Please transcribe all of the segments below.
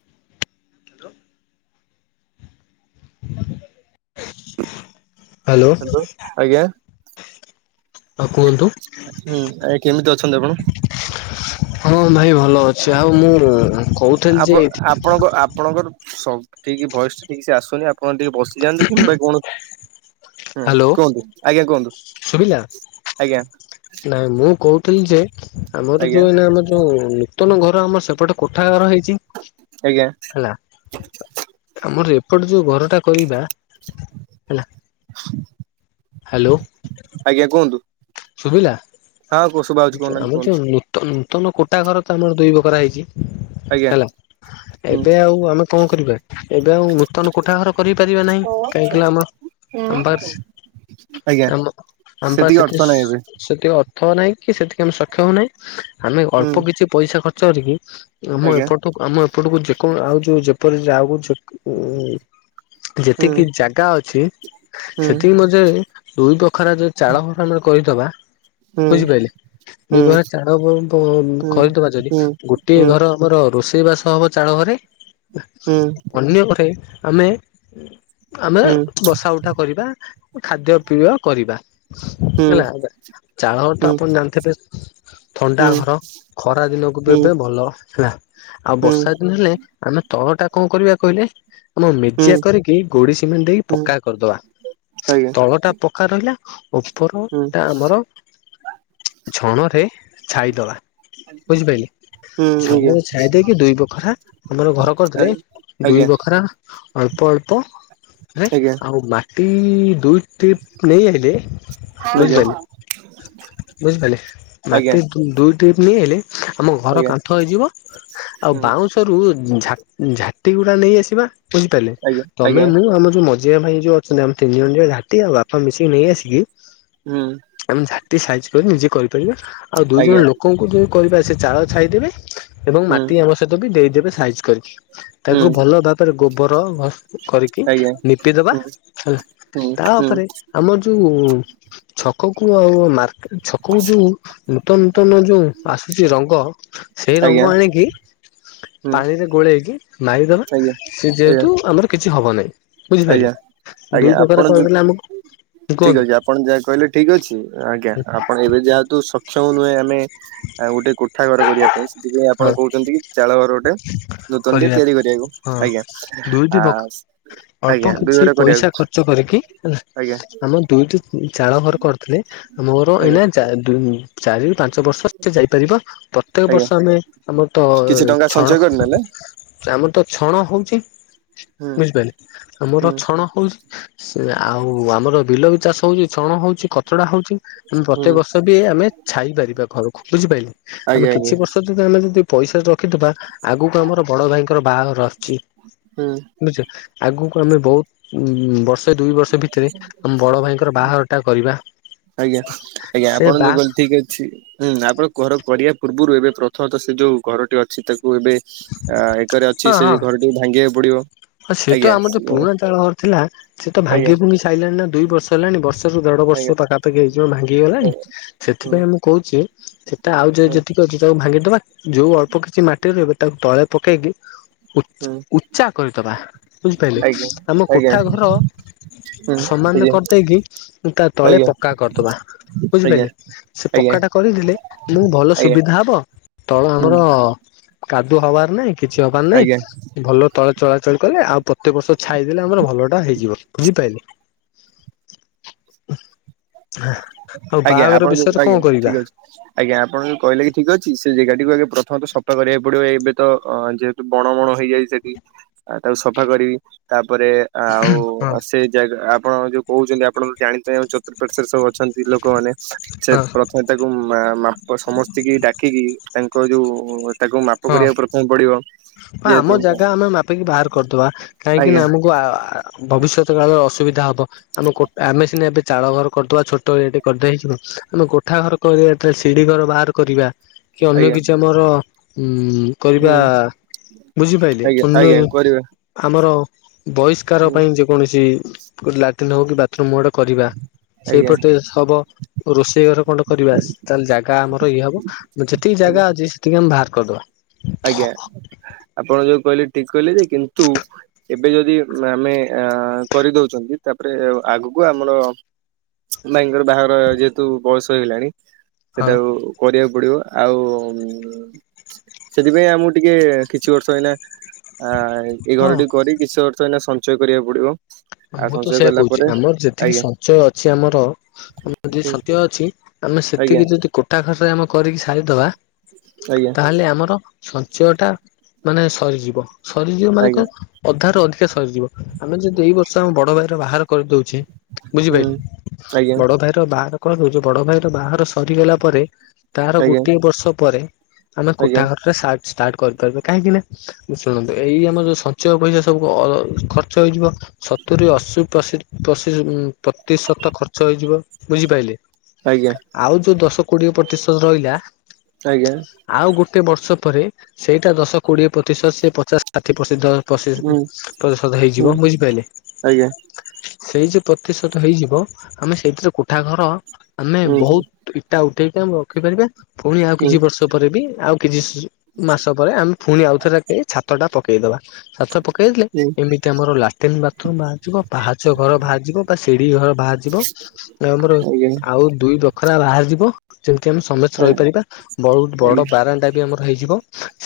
[unintelligible] Hello ଆଜ୍ଞା ହଁ କୁହନ୍ତୁ। ହୁଁ ଆ କେମିତି ଅଛନ୍ତି ଆପଣ? ହଁ ଭାଇ ଭଲ ଅଛି ଆଉ ମୁଁ କହୁଥିଲି ଯେ ସବୁ ଠିକ ଭୟସ ଟା ଠିକ ସେ ଆସୁନି ଆପଣ ଟିକେ ବସିଯାଆନ୍ତୁ କିମ୍ବା କୌଣସି ହୁଁ ହ୍ୟାଲୋ କୁହନ୍ତୁ ଆଜ୍ଞା କୁହନ୍ତୁ ଶୁଭିଲା? ଆଜ୍ଞା । ନାଇଁ ମୁଁ କହୁଥିଲି ଯେ ଆମର ଯୋଉ ଏଇନା ଆମ ଯୋଉ ନୂତନ ଘର ଆମର ସେପଟେ କୋଠା ଘର ହେଇଚି ଆଜ୍ଞା ହେଲା ଆମର ଏ ଏପଟେ ଯୋଉ ଘରଟା କରିବା ହେଲା। ହ୍ୟାଲୋ ଆଜ୍ଞା କୁହନ୍ତୁ। ଶୁଭିଲା ହଁ ଶୁଭା ଯାଉଛି କହୁନାହାନ୍ତି ଆମର ଯୋଉ କୁହନ୍ତୁ ନୂତନ ନୂତନ କୋଟା ଘର ତ ଆମର ଦୁଇ ବକରା ହେଇଚି। [inaudible] ଆଜ୍ଞା ହେଲା ହୁଁ ଏବେ ଆଉ ଆମେ କଣ କରିବା ଏବେ ଆଉ ନୂତନ କୋଠାଘର କରିପାରିବା ନାହିଁ। କାଇିକିନା ଆମ ଆମ ପାଖରେ ଆଜ୍ଞା ଆମ ଆମ ପା ସେତିକି ସେଠି ଅର୍ଥ ନାହିଁ ଏବେ। ସେତିକି ଅର୍ଥ ନାହିଁ କି ସେତିକି ଆମ ସକ୍ଷମ ହଉନାହିଁ ଆମେ ହୁଁ ଅଳ୍ପ କିଛି ପଇସା ଖର୍ଚ୍ଚ କରିକି ଆମ ଆଜ୍ଞା ଏପଟକୁ ଆମ ଏପଟକୁ ଯେକଣ ଆଉ ଯୋଉ ଯେପରି ଯ ଆକୁ ହୁଁ ଯେତିକି ଜାଗା ଅଛି ହୁଁ ସେତିକି ମଧ୍ୟ ଦୁଇ ବଖରା ଯୋଉ ଚାଳ ଫ ଆ କରି ହୁଁ ବୁଝି ପାଇଲେ? ହୁଁ ଦିବାହ ଚାଳ ହୁଁ କରିଦବା ଯଦି ହୁଁ ଗୋଟିଏ ହୁଁ ଘର ଆମର ରୋଷେଇ ଇ ବାସ ହବ ଚାଳ ଘରେ ହୁଁ ଅନ୍ୟ ଘରେ ଆମେ ଆମେ ହୁଁ ବସା ଉଠା କରିବା, ଖାଦ୍ୟପେୟ କରିବା ହୁଁ ହେଲା। ଚାଳ ତ ହୁଁ ଆପଣ ଜାଣିଥିବେ ଥଣ୍ଡା ହୁଁ ଘର ଖରା ଦିନକୁ ବି ଏବେ ଭଲ। ହେଲା ଆଉ ହୁଁ ବର୍ଷା ଦିନ ହେଲେ ଆମେ ତଳ ଟା କଣ କରିବା କହିଲେ ଆମ ହୁଁ ହୁଁ ହୁଁ ମେଜିଆ କରିକି ଗୋଡି ସିମେଣ୍ଟ ଦେଇକି ପକ୍କା କରିଦବା ଆଜ୍ଞା ତଳ ଟା ପକ୍କା ରହିଲା ଉପର ହୁଁ ଟା ଆମର ଝଣରେ ଛାଇଦବା ବୁଝିପାରିଲେ। ହୁଁ ଆଜ୍ଞା ଛଣରେ ଛାଇ ଦେଇକି ଦୁଇ ବଖରା ଆମର ଘର କରିଥିଲେ ଦୁଇ ଆଜ୍ଞା ବଖରା ଅଳ୍ପ ଅଳ୍ପରେ ଆଜ୍ଞା ଆଉ ମାଟି ଦୁଇ ଟିପ୍ ନେଇ ହେ ଦେ ଆଜ୍ଞା ବୁଝି ଆଜ୍ଞା ପାଇଲେ। ବୁଝିପାଇଲେ ଆଜ୍ଞା ମାଟି ଦୁଇ ଟିପ ନେଇ ଆସିଲେ ଆମ ଘର ଆଜ୍ଞା କାନ୍ଥ ହେଇଯିବ ଆଉ ହୁଁ ବାଉଁଶ ରୁ ଝାଟି ଝାଟି ଗୁଡା ନେଇ ଆସିବା ବୁଝିପାରିଲେ, ଆଜ୍ଞା ତମେ ଆଜ୍ଞା ମୁଁ ଆମ ଯୋଉ ମ ଝିଆ ଭାଇ ଯୋଉ ଅଛନ୍ତି ଆମେ ତିନି ଜଣ ଯ ଝାଟି ଆଉ ବାପା ମିଶିକି ନେଇ ଆସିକି ହୁଁ। ଆମେ ଝାଟି ସାଇଜ କରି ନିଜେ କରିପାରିବା ଆଉ ଦୁଇ ଆଜ୍ଞା ଜଣ ଲୋକଙ୍କୁ ଯୋଉ କରିବା ସେ ଚାଳ ଛାଇଦେବେ ଏବଂ ହୁଁ ମାଟି ଆମ ସହିତ ବି ଦେଇଦେବେ ସାଇଜ କରିିକି ହୁଁ ତାକୁ ଭଲ ଭାବରେ ଗୋବର କରିକି ଆଜ୍ଞା ଲିପିଦବା ହୁଁ ହେଲା। ହୁଁ ହୁଁ ତାପରେ ଆମର ଯୋଉ ଛକକୁ ଆଉ ମାର୍ ଛକକୁ ଯୋଉ ନୂତନ ନୂତନ ଯୋଉ ଆସୁଚି ରଙ୍ଗ, ସେଇ ଆଜ୍ଞା ରଙ୍ଗ ଆଣିକି ହୁଁ ପାଣିରେ ଗୋଳେଇକି ମାରିଦବା ଆଜ୍ଞା ସେ ଯେହେତୁ ଆଜ୍ଞା ଆମର କିଛି ହବ ନାହିଁ। ବୁଝିପାରିଲେ ଆଜ୍ଞା ଆଜ୍ଞା, ଦୁଇ ପ୍ରକାର ଆପଣ ଯୋଉ କରିଦେଲେ ଆମକୁ ଠିକ କୁହନ୍ତୁ ଅଛି ଆପଣ ଯାହା କହିଲେ ଠିକ। ଠିକ ଅଛି ଆଜ୍ଞା ଆପଣ ଏବେ ଯାହେତୁ ସକ୍ଷମ ନୁହେଁ ଆମେ ଗୋଟେ କୋଠା ଘର କରିବା ପାଇଁ ସେଥିପାଇଁ ଆପଣ ହଁ କହୁଚନ୍ତି କି ଚାଳ ଘର ଗୋଟେ ନୂତନ ଟେ କରିବା ତିଆରି କରଆକୁ ହଁ ଆଜ୍ଞା ଆ ଆଜ୍ଞା ଆପଣ ଦୁଇ କିଛି ଘର ପଇସା କରିବାକୁ ଖର୍ଚ୍ଚ କରିକି ହେଲା ଆଜ୍ଞା ଆମ ଦୁଇଟି ଚାଳ ଘର କରିଥିଲେ ଆମ ଘର ଆଜ୍ଞା ଏଇନା ଚାରିରୁ ପାଞ୍ଚ ବର୍ଷ ସେ ଯାଇପାରିବ। ପ୍ରତ୍ୟେକ ଆଜ୍ଞା ବର୍ଷ ଆମେ ଆମର ତ କିଛି ଟଙ୍କା ସଞ୍ଚୟ ଛଣ କରିନେଲେ ଆମର ତ ଛଣ ହଉଚି, ହୁଁ ବୁଝିପାଇଲେ ଆମର ହୁଁ ଛଣ ହଉଚି, ତା ସେ ଆଉ ଆମର ବିଲ ବି ଚାଷ ହଉଚି ଛଣ ହଉଛି କଚଡା ହଉଚି। ଆମେ ହୁଁ ପ୍ରତ୍ୟେକ ବର୍ଷ ବି ଆମେ ଛାଇପାରିବା ଘରକୁ ବୁଝିପାଇଲେ ।ଆମେ ଆଜ୍ଞା ଆଜ୍ଞା କିଛି ବର୍ଷ ଯଦି ଆମେ ଦି ପଇସା ରଖିଥିବା ଆଗକୁ ଆମର ବଡ ଭାଇଙ୍କର ବାହାଘର ଆସୁଛି। ହୁଁ ବୁଝି ଆଗକୁ ଆମେ ବହୁତ ଉ ବର୍ଷ ଦୁଇ ବର୍ଷ ଭିତରେ ଆମ ବଡ଼ ଭାଇଙ୍କର ବାହାଘରଟା କରିବା। ଆଜ୍ଞା ଆଜ୍ଞା। ସେ ଆପଣ ବା ଯୋଉ କହିଲେ ଠିକ ଅଛି ହୁଁ ଆପଣ ଘର କରିବା ପୂର୍ବରୁ, ଏବେ ପ୍ରଥମତଃ ସେ ଯୋଉ ଘରଟି ଅଛି ତାକୁ କୁ, ଏବେ ଏକରେ ଅଛି ହଁ ସେ ହଁ ଘର ଟିକୁ ଭାଙ୍ଗିବାକୁ ପଡିବ। ହଁ ସେ ତ ଆଜ୍ଞା ଆମର ଯୋଉ ପୁରୁଣା ଚାଳ ଘର ଥିଲା। ସେ ତ ଆଜ୍ଞା ଭାଙ୍ଗି ଭୁଙ୍ଗି ସାଇଲାଣି ନା ଦୁଇ ବର୍ଷ ହେଲାଣି। ରୁ ଦେଢ ଆଜ୍ଞା। ବର୍ଷ ପାଖାପାଖି ହେଇଯିବ ହୁଁ ଭାଙ୍ଗିଗଲାଣି, ହୁଁ ସେଥିପାଇଁ ମୁଁ କହୁଛି ତା ଆଉ ଯୋ ହୁଁ ଯେତିକି ଅଛି ତାକୁ ଭାଙ୍ଗିଦବା। ଯୋଉ ଅଳ୍ପ କିଛି ମାଟିରେ ରହିବ ତାକୁ ତଳେ ପକେଇକି ଉଚ ଉଚ୍ଚା କରିଦବା। ବୁଝିପାଇଲେ ଆଜ୍ଞା ଆଜ୍ଞା ଆମ ହୁଁ ଆଜ୍ଞା କୋଠା ଘର ସମାନ ଆଜ୍ଞା। କରିଦେଇକି ତା ତଳେ ଆଜ୍ଞା ଆଜ୍ଞା ପକ୍କା କରିଦବା ଆଜ୍ଞା ବୁଝିପାଇଲେ, ସେ ପକ୍କାଟା କରିଦେଲେ ଆମକୁ ଭଲ ସୁବିଧା ହବ ତଳ ହୁଁ ଆମର କାଦୁଅ ହବାର ନାହିଁ କିଛି ହବାର ନାହିଁ ଆଜ୍ଞା ।ଭଲ ତଳେ ଚଳାଚଳ କଲେ ଆଉ ପ୍ରତେକ ବର୍ଷ ଛାଇଦେଲେ ଆମର ଭଲଟା ହେଇଯିବ ବୁଝିପାଇଲେ। ଆଉ ଆଜ୍ଞା ବାହାଘର ଆପଣ ଯୋଉ ବିଷୟରେ କଣ ଆଜ୍ଞା! କରିବା ଠିକ ଅଛି ଆଜ୍ଞା ଆପଣ ଯୋଉ କହିଲେ କି ଠିକ ଅଛି। ସେ ଜେଗାଟିକୁ ଆଗେ ପ୍ରଥମେତ ସଫା କରିବାକୁ ପଡିବ ।ଏବେ ତ ଯେହେତୁ ବଣ ବଣ ହେଇଯାଇଚି ସେଠି ସଫା କରିବି ତା ପରେ ଆଉ ହଁ ସେ ଜା ଆପଣ ଯୋଉ କହୁଛନ୍ତି ।ଆପଣ ଜାଣି ପାଇଁ ଆମ ଚତୁର୍ପାର୍ଶ୍ୱରେ ସବୁ ଅ ଲୋକମାନେ ସେ ହଁ ପ୍ରଥମେ ତାକୁ ଉ ମାପ ସମସ୍ତି କି ଡାକିକି ତାଙ୍କୁ କ ଯୋଉ ତାକୁ ମାପ କରିବାକୁ ପ୍ରଥମେ ପଡିବ। ହୁଁ। ବା ଯେହେତୁ ଆମ ଜାଗା ଆମେ ମାପିକି ବାହାର କରିଦବା। କାହିଁକି ଆଜ୍ଞା ନା ଆମକୁ ଆ ଭବିଷ୍ୟତ କାଳ ଅସ ସୁବିଧା ହବ। ଆମେ କୋଟ ଆମେସିନା ଏବେ ଚାଳ ଘର କରିଦବା ଛୋଟ ଏଟେ କରିଦେ ହେଇଯିବ। ଆମେ କୋଠା ଘର କରିବା ସିଢି ଘର ବାହାର କରିବା କି ଅନ୍ୟ ଆଜ୍ଞା କିଛି ଆମର ଉଁ କରିବା ହୁଁ ବୁଝିପାଇଲେେ ଆଜ୍ଞା ଅନ୍ୟ ଆଜ୍ଞା କରିବା ଆମର ବହିଷ୍କାର ହୁଁ ପାଇଁ ଯେକୌଣସି ଗୋଟେ ଲାଟ୍ରିନ୍ ହଉ କି ବାଥରୁମ ଗୋଟେ କରିବା ଆଜ୍ଞା ସେଇପଟେ ହ ହବ ରୋଷ ଷେଇ ଘରେ ଖଣ୍ଡେ କରିବା ।ତାହେଲେ ଜାଗା ଆମର ଇଏ ହବ ଯେତିକି ଆଜ୍ଞା ଜାଗା ଅଛି ସେତିକି ଆମେ ବାହାର କରିଦବା। ଆଜ୍ଞା। ଆପଣ ଯଉ କହିଲେ ଠିକ କହିଲେ ଯେ। କିନ୍ତୁ ଏବେ ଯଦି ଆମେ ଅ କରିଦଉଛନ୍ତି ତାପରେ ଆଗକୁ ଆମର ନାଇଁ ବାହାଘର ଯେହେତୁ ବୟସ ହେଇଗଲାଣି। ହଁ ସେଟାକୁ କରିବାକୁ ପଡିବ। ଆଉ ସେଥିପାଇଁ ଆମକୁ ଟିକେ କିଛି ବର୍ଷ ଏଇନା ଆ ଏଇ ହଁ ଘର ଟିକୁ କରି କିଛି ବର୍ଷ ଏଇନା ସ ଞ୍ଚୟ କରିବାକୁ ପଡିବ। ଆଉ ମୁଁ ତ ସଞ୍ଚୟ ସେଇୟା କଲା କହୁଛି, ପରେ ଆମର ଯେତିକି ଆଜ୍ଞା ସଞ୍ଚୟ ଅଛି, ଆମର ହୁଁ ସତୟ ଅଛି ଆମେ ଆଜ୍ଞା ସେତିକି ଯଦି କୋଠା ଘରରେ ଆମ କରିକି ସାରିଦବା ଆଜ୍ଞା ତାହେଲେ ଆମର ସଞ୍ଚୟଟା ମାନେ ସରିଯିବ ସରିଯିବ ମାନେ କଣ ଆଜ୍ଞା ଅଧାରୁୁ ଅଧିକା ସରିଯିବ। ଆମେ ଯଦି ଏଇ ବର୍ଷ ଆମ ବଡ ଭାଇ ର ବାହାଘର କରିଦଉଛି ହୁଁ ।ବୁଝିପାଇଲେ ଆଜ୍ଞା ବଡ ଭାଇର ବାହାର କଣ କହୁଛ ବଡ ଭାଇ ର ବାହାର ସରିଗଲା ପରେ ତାର ଆଜ୍ଞା ଗୋଟିଏ ବର୍ଷ ପରେ। ଆମେ କୋଠା ଆଜ୍ଞା ଘରଟା ସା ଷ୍ଟାର୍ଟ କରିପାରିବେ। କାହିଁକି ନା ଶୁଣନ୍ତୁ ଏଇ ଆମର ଯୋଉ ସଞ୍ଚୟ ପଇସା ସବୁ ଅ ଖର୍ଚ୍ଚ ହେଇଯିବ ସତୁରି ଅଶୀ ପସି ପସି ପ୍ରତିଶତ ଖର୍ଚ୍ଚ ହେଇଯିବ ବୁଝିପାଇଲେ ଆଜ୍ଞା ଆଉ ଯୋଉ ଦଶ କୋଡିଏ ପ୍ରତିଶତ ରହିଲା ଆଜ୍ଞା ।ଆଉ ଗୋଟେ ବର୍ଷ ପରେ ସେଇଟା ଦଶ କୋଡିଏ ପ୍ରତିଶତ ସେ ପଚାଶ ଷାଠି ପ୍ର ହୁଁ ପ୍ରତିଶତ ହୁଁ ହେଇଯିବ ବୁଝିପାରିଲେ ଆଜ୍ଞା। ସେଇ ଯେ ପ୍ରତିଶତ ହେଇଯିବ ଆମେ ସେଇଥିରେ କୋଠା ଘର ଆମେ ହୁଁ ହୁଁ ବହୁତ ଇଟା ଉଠେଇ କେମ ରଖିପାରିବେ ପୁଣି ଆଉ କିଛି ବର୍ଷ ପରେ ବି ଆଉ କିଛି ମାସ ପରେ ଆମେ ପୁଣି ଆଉଥରେ ଛାତ ଟା ପକ କେଇଦବାତ ପକେଇଲେ ହୁଁ ଏମିତି ଆମର ଲାଟି ବା ବାହାର ଯିବ ପାହାଚ ଘର ବାହାରି ଯିବ, ବା ଶିଢଡିି ଘର ବାହାର ଯିବ ଆମର ଆଜ୍ଞା ଆଉ ଦୁଇ ବ୍ୟକ୍ତି ଖରା ବାହାରି ଯିବ ଯେମିତି ଆମେ ସମସ୍ତେ ଆଜ୍ଞା ରହିପାରିବା ବହୁତ ବଡ ଆଜ୍ଞା ବାରାଣ୍ଡା ବି ଆମର ହେଇଯିବ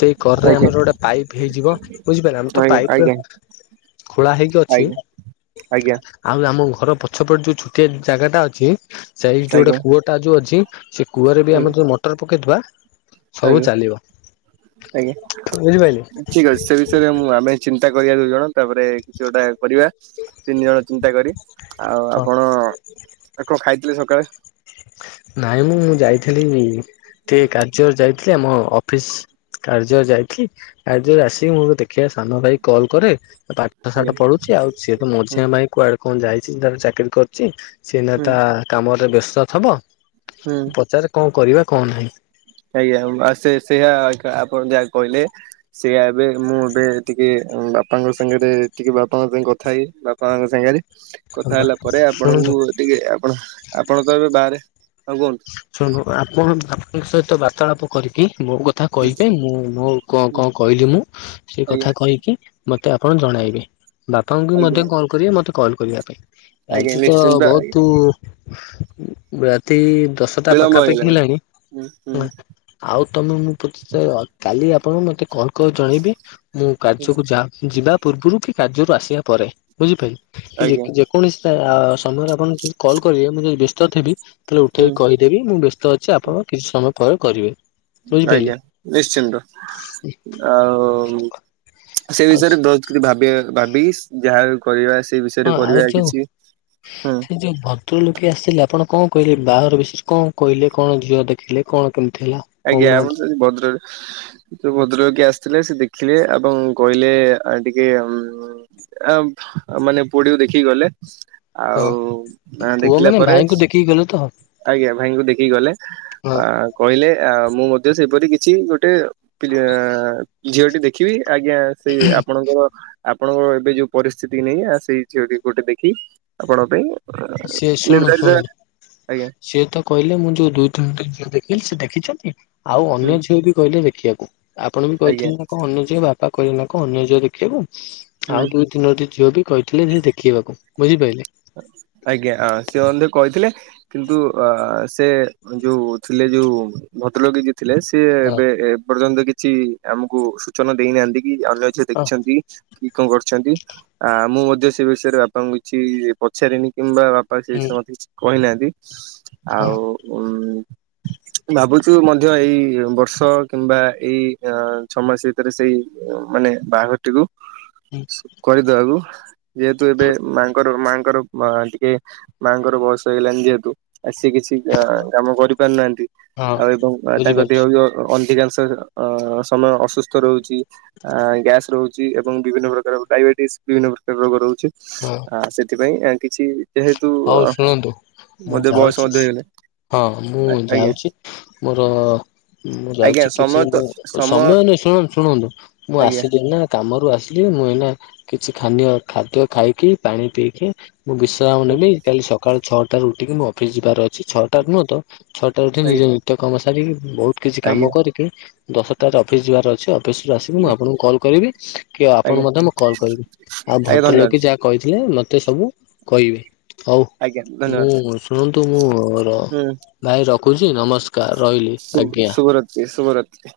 ସେଇ କରରେ ଆଜ୍ଞା ଆମର ଗୋଟେ ପାଇପ୍ ପାଇପ୍ ହେଇଯିବ ବୁଝିପାରିଲ ଆମେ ତ ଆଜ୍ଞା ଆଜ୍ଞା ପାଇପ ଆଜ୍ଞା ଖୋଳା ହେଇକି ଅ ଛି ଆଉ ଆମ ଘର ପଛପଟୁ ଯୋଉ ଛୋଟିଆ ଜାଗା ଟା ଅଛି। ସାଇଟ୍ ରେ ଗୋଟେ ଆଜ୍ଞା କୂଅଟା ଯୋଉ ଅଛି ସେ କୂଅରେ ବି ଆମେ ଯୋଉ ମଟର ପକେଇଥିବା। ସବୁ ଆଜ୍ଞା ଚାଲିବ ବୁଝିପାରିଲେ। ଆଜ୍ଞା ଠିକ ଅଛି ସେ ବିଷୟରେ ମୁଁ ଆମେ ଚିନ୍ତା କରିବା ଦୁଇ ଜଣ। ତାପରେ କିଛି ଗୋଟାଏ କରିବା ତିନି ଜଣ ଚିନ୍ତା କରି ଆଉ ଆପଣ ଆ କଣ ଖାଇଥିଲି ସକାଳେ ନାଇଁ ମୁଁ ଯାଇଥେଲି ଟିକେ କାଯ୍ୟରେ ଯାଇଥିଲି ଆମ ଅଫିସ କାର୍ଯ୍ୟରେ ଯାଇଥିଲି କାର୍ଯ୍ୟରୁ ଆସିକି ମୁଁ ଦେଖିଆ ସାନ ଭାଇ କୁ କଲ୍ କରେ ପାଠ ଆଜ୍ଞା ସାଠ ପଢୁଚି ଆଉ ସିଏ ତ ହୁଁ ମଝିଆ ଭାଇ କୁଆଡେ କଁ ଯାଇଛି ତା ଚାକିରି କରୁଚି। ସିଏ ଏଇନା ହୁଁ ତା କାମରେ ବ୍ୟସ୍ତ ଥିବ। ହୁଁ ଆଜ୍ଞା ଉଁମା ସେ ସେୟା ଏକା ଆପଣ ଯା କହିଲେ ସେୟା ଏବେ ମୁଁ ଏବେ ଟିକେ ବାପାଙ୍କ ସାଙ୍ଗରେ ଟିକେ ବାପାଙ୍କ ସାଙ୍ଗେ କଥା ହେଇ ବାପା ମାଆଙ୍କ ସାଙ୍ଗରେ କଥା ହେଲା ପରେ ଶୁଣନ୍ତୁ ଆପଣଙ୍କୁ ଟିକେ ଆପଣ ଆପଣ ତ ଏବେ ବାହାରେ ଆଉ କୁହନ୍ତୁ ଶୁଣନ୍ତୁ ଆପଣ ଆପଣଙ୍କ ସହିତ ବାର୍ତ୍ତାଳାପ କରିକି। ମୋ କଥା ହୁଁ କହିପେଇଁ ମୁଁ ମୋ କଁ ହୁଁ କଁ କହିଲି ମୁଁ ସେ ଆଜ୍ଞା କଥା କହିକି ମୋତେ ଆପଣ ଜଣାଇବେ ବାପାଙ୍କୁ ବି ଆଜ୍ଞା ମଧ୍ୟ କଲ୍ କରିବେ ମୋତେ କଲ୍ କରିବା ପାଇଁ। ଆଜ୍ଞା ଆଜି ତ ନିଶ୍ଚିନ୍ତ ବୋହୁତୁ ରାତି ଦଶଟା ବିଳମ୍ବ ପାଖାପାଖି ହେଇଗଲାଣି ହେଲାଣି ହୁଁ ହୁଁ ଆଉ ତମେ ମୁଁ ପଛେ କାଲି ଅ ଆପଣ ମତେ କଲ୍ କ ଜଣେଇବି ମୁଁ କାର୍ଯ୍ୟକୁ ଯା ଯିବା। ପୂର୍ବରୁ ବି କାର୍ଯ୍ୟରୁ ଆସିବା ପରେ ବୁଝିପାଇ ଆଜ୍ଞା ଯେକ୍ ଯେକୌଣସି ତା ସମୟରେ ଆପଣଙ୍କୁ ଯଦ କଲ୍ କରିବେ ମୁଁ ଯଦି ବ୍ୟସ୍ତ ଥେବି ତାହାଲେ ହୁଁ ଉଠେଇି କହିଦେବି ମୁଁ ବ୍ୟସ୍ତ ଅଛି ଆପଣ କିଛି ସମୟ ପରେ କରିବେ। ବୁଝିପାରିଲେ ଆଜ୍ଞା ନିଶ୍ଚିନ୍ତ ଆଉ ସେ ଆଉ ବିଷୟରେ ବୋହୁତ କିଛି ଭାବିବାକୁ ଭାବିଶ୍ ଯାହା ବି କରିବା। ସେଇ ବିଷୟରେ ହଁ ଆଉ କରିବା ଯୋଉ କିଛି ହଁ ସେ ଯୋଉ ଭଦ୍ର ଲୋକ ଟି ଆସିଲେ ଆପଣ କଁ କହିଲେ ବାହାଘର ବିଷୟରେ କଁ କହିଲେ କଁ ଝିଅ ଦେଖିଲେ କଣ। କେମିତି ହେଲା? ଆଜ୍ଞା ଆମର କହୁନାହାନ୍ତି ଯଦି ଭଦ୍ରରେ ଯୋଉ ଭଦ୍ରବ୍ୟକ୍ତି ଆସିଥିଲେ ସେ ଦେ ଦେଖିଲେ ଏବଂ କହିଲେ ଆ ଟିକେ ଏବ୍ ମାନେ ପୁଅ ଟିକୁ ଦେଖିକି ଗଲେ। ହଁ ଆଉ ତାଙ୍କର ପୁଅ ଦେଖିଲା ମାନେ ପରେ ଭାଇଙ୍କୁ ଦେଖିକି ଗଲେ ତ ଆଜ୍ଞା ଭାଇଙ୍କୁ ଦେଖିକି ଗଲେ ହଁ ବା କହିଲେ ଏଆଁ ମୁଁ ମଧ୍ୟ ସେପରି କିଛି ଗୋଟେ ପିଲା ଝିଅଟି ଦେଖିବି। ଆଜ୍ଞା ସେଇ ଆପଣଙ୍କର ଆପଣଙ୍କ ଏବେ ଯୋଉ ପରିସ୍ଥିତିକି ନେଇ ଆଁ ସେଇ ଝିଅଟି ଗୋଟେ ଦେଖି ଆପଣ ପାଇଁ ସିଏ ଶୁଣ ନିର୍ଦ୍ଧାରିତ ଶୁଣୁ ଆଜ୍ଞା ସିଏ ତ କହିଲେ ମୁଁ ଯୋଉ ଦୁଇ ତିନିଟି ଝିଅ ଦେ ଖିଲି ସିଏ ଦେଖିଛନ୍ତି ଆଉ ହୁଁ ଅନ୍ୟ ଝିଅ ବି କହିଲେ ଦେଖିବାକୁ ଆପଣ ବି ଆଜ୍ଞା କହିଥିଲେ ନା କଣ ଅନ୍ୟ ଝିଅ ବାପ ପା କରିଲାଙ୍କୁ ଅନ୍ୟ ଝିଅ ଦେଖିବାକୁ ହୁଁ ଆଉ ଦୁଇ ତିନୋଟି ଝିଅ ବି କହିଥିଲେ ଯେ ଦେଖିଇବାକୁ। ବୁଝିପାଇଲେ। [inaudible] ଆଜ୍ଞା ସେ ହଁ ମଧ୍ୟ କହିଥିଲେ କିନ୍ତୁ ଅଁ ସେ ଯୋଉ ଥିଲେ ଯୋଉ ଭଦ୍ରଲୋକି ଯିଏ ଥିଲେ ସିଏ ହଁ ଏବେ ଏପର୍ଯ୍ୟନ୍ତ କିଛି ଆମକୁ ସୂଚନା ଦେଇନାହାନ୍ତି। କି ଅନ୍ୟ ଝିଅ ହଁ ଦେଖିଛନ୍ତି କି କଁ କରଛନ୍ତି ଆଁ ମୁଁ ମଧ୍ୟ ସେ ବିଷୟରେ ବାପାଙ୍କୁ କିଛି ପଚାରିନି କିମ୍ବା ବାପା ସେଇ ହୁଁ ବିଷୟରେ ମତେ କିଛି କହିନାହାନ୍ତି ହଁ ଆଉ ଉଁ [inaudible] ଭାବୁଛୁ ମଧ୍ୟ ଏଇ ବର୍ଷ କିମ୍ବା ଏଇ ଅଁ ଛଅ ମାସ ଭିତରେ ସେଇ ଉଁ ମାନେ ବାହାଘରଟିକୁ ହୁଁ କରିଦବାକୁ ଯେହେତୁ ଏବେ ମାଆଙ୍କର ମାଆଙ୍କ ଙ୍କର ମ ଟିକେ ମାଆଙ୍କର ବୟସ ହେଇଗଲାଣି ଯେହେତୁ ଆ ସିଏ କିଛି କାମ ଆଁ କରିପାରୁନାହାନ୍ତି ହଁ ଆଉ ଏବଂ ତାଙ୍କ ଦେହ ବୁଝିପାରୁଛି ବି ଅ ଅ ଅଧିକାଂ ଶ ଅଁ ସମୟ ଅସୁସ୍ଥ ରୋହୁଚି ଆଁ ଗ୍ୟାସ୍ ରୋହୁଚି ଏବଂ ବିଭିନ୍ନ ପ୍ରକାର ଡାଇବେଟିସ୍ ବିଭିନ୍ନ ପ୍ରକାର ରୋଗ ରହୁଛି, ହଁ। ଆ ସେଥିପାଇଁ ଆ କିଛି ଯେହେତୁ ହଉ ଅ ଶୁଣନ୍ତୁ ମୁଁ ଯାଉଛି। ହଁ, ମୁଁ ଆଜ୍ଞା ଯାଉଛି ମୋର ଅ ମୁଁ ଆଜ୍ଞା ଯାଉଛି। କିଛି ସମୟ ତ ମୁଁ ସମୟ ନୁହେଁ ଶୁଣନ୍ତୁ, ଶୁଣନ୍ତୁ, ମୁଁ ଆଜ୍ଞା ଆସିଥିଲି ନା କାମରୁ ଆସଲି। ମୁଁ ଏଇନା କିଛି ଖାନୀୟ ଖାଦ୍ୟ ଖାଇକି ପାଣି ପିଇକି, ମୁଁ ବିଶ୍ରାମ ନେବି। ସକାଳୁ ଛଅଟାରୁ ଉଠିକି ମୁଁ ଅଫିସ୍ ଯିବାର ଅଛି, ଛଅଟା ରୁ ନୁହଁ ତ! ଛଅଟାରୁ ଉଠି ଆଜ୍ଞା ନିଜ ନିତ୍ୟ କାମ ସାରିକି ବହୁତ୍ କିଛି ଆଜ୍ଞା କାମ ଆଜ୍ଞା କରିକି, ଦଶଟାରେ ଅଫିସ୍ ଯିବାର ଅଛି। ଅଫିସ୍ ରୁ ଆସିକି ମୁଁ ଆପଣଙ୍କୁ କଲ୍ କରିବି। କି ଆପଣ ଆଜ୍ଞା ମଧ୍ୟ ମୁଁ କଲ୍ କରିବି। ଆଉ ଆଜ୍ଞା ଧନ୍ୟବାଦ ଭଦ୍ରଲୋକି ଯାହା କହିଥିଲେ ମତେ ସବୁ କହିବେ। ହଉ, ଆଜ୍ଞା ଧନ୍ୟବାଦ ମୁଁ ଶୁଣନ୍ତୁ ମୁଁ ଭାଇ ରଖୁଛି ନମସ୍କାର୍। ସୁ ଶୁଭରାତ୍ରି ଶୁଭରାତ୍ରି।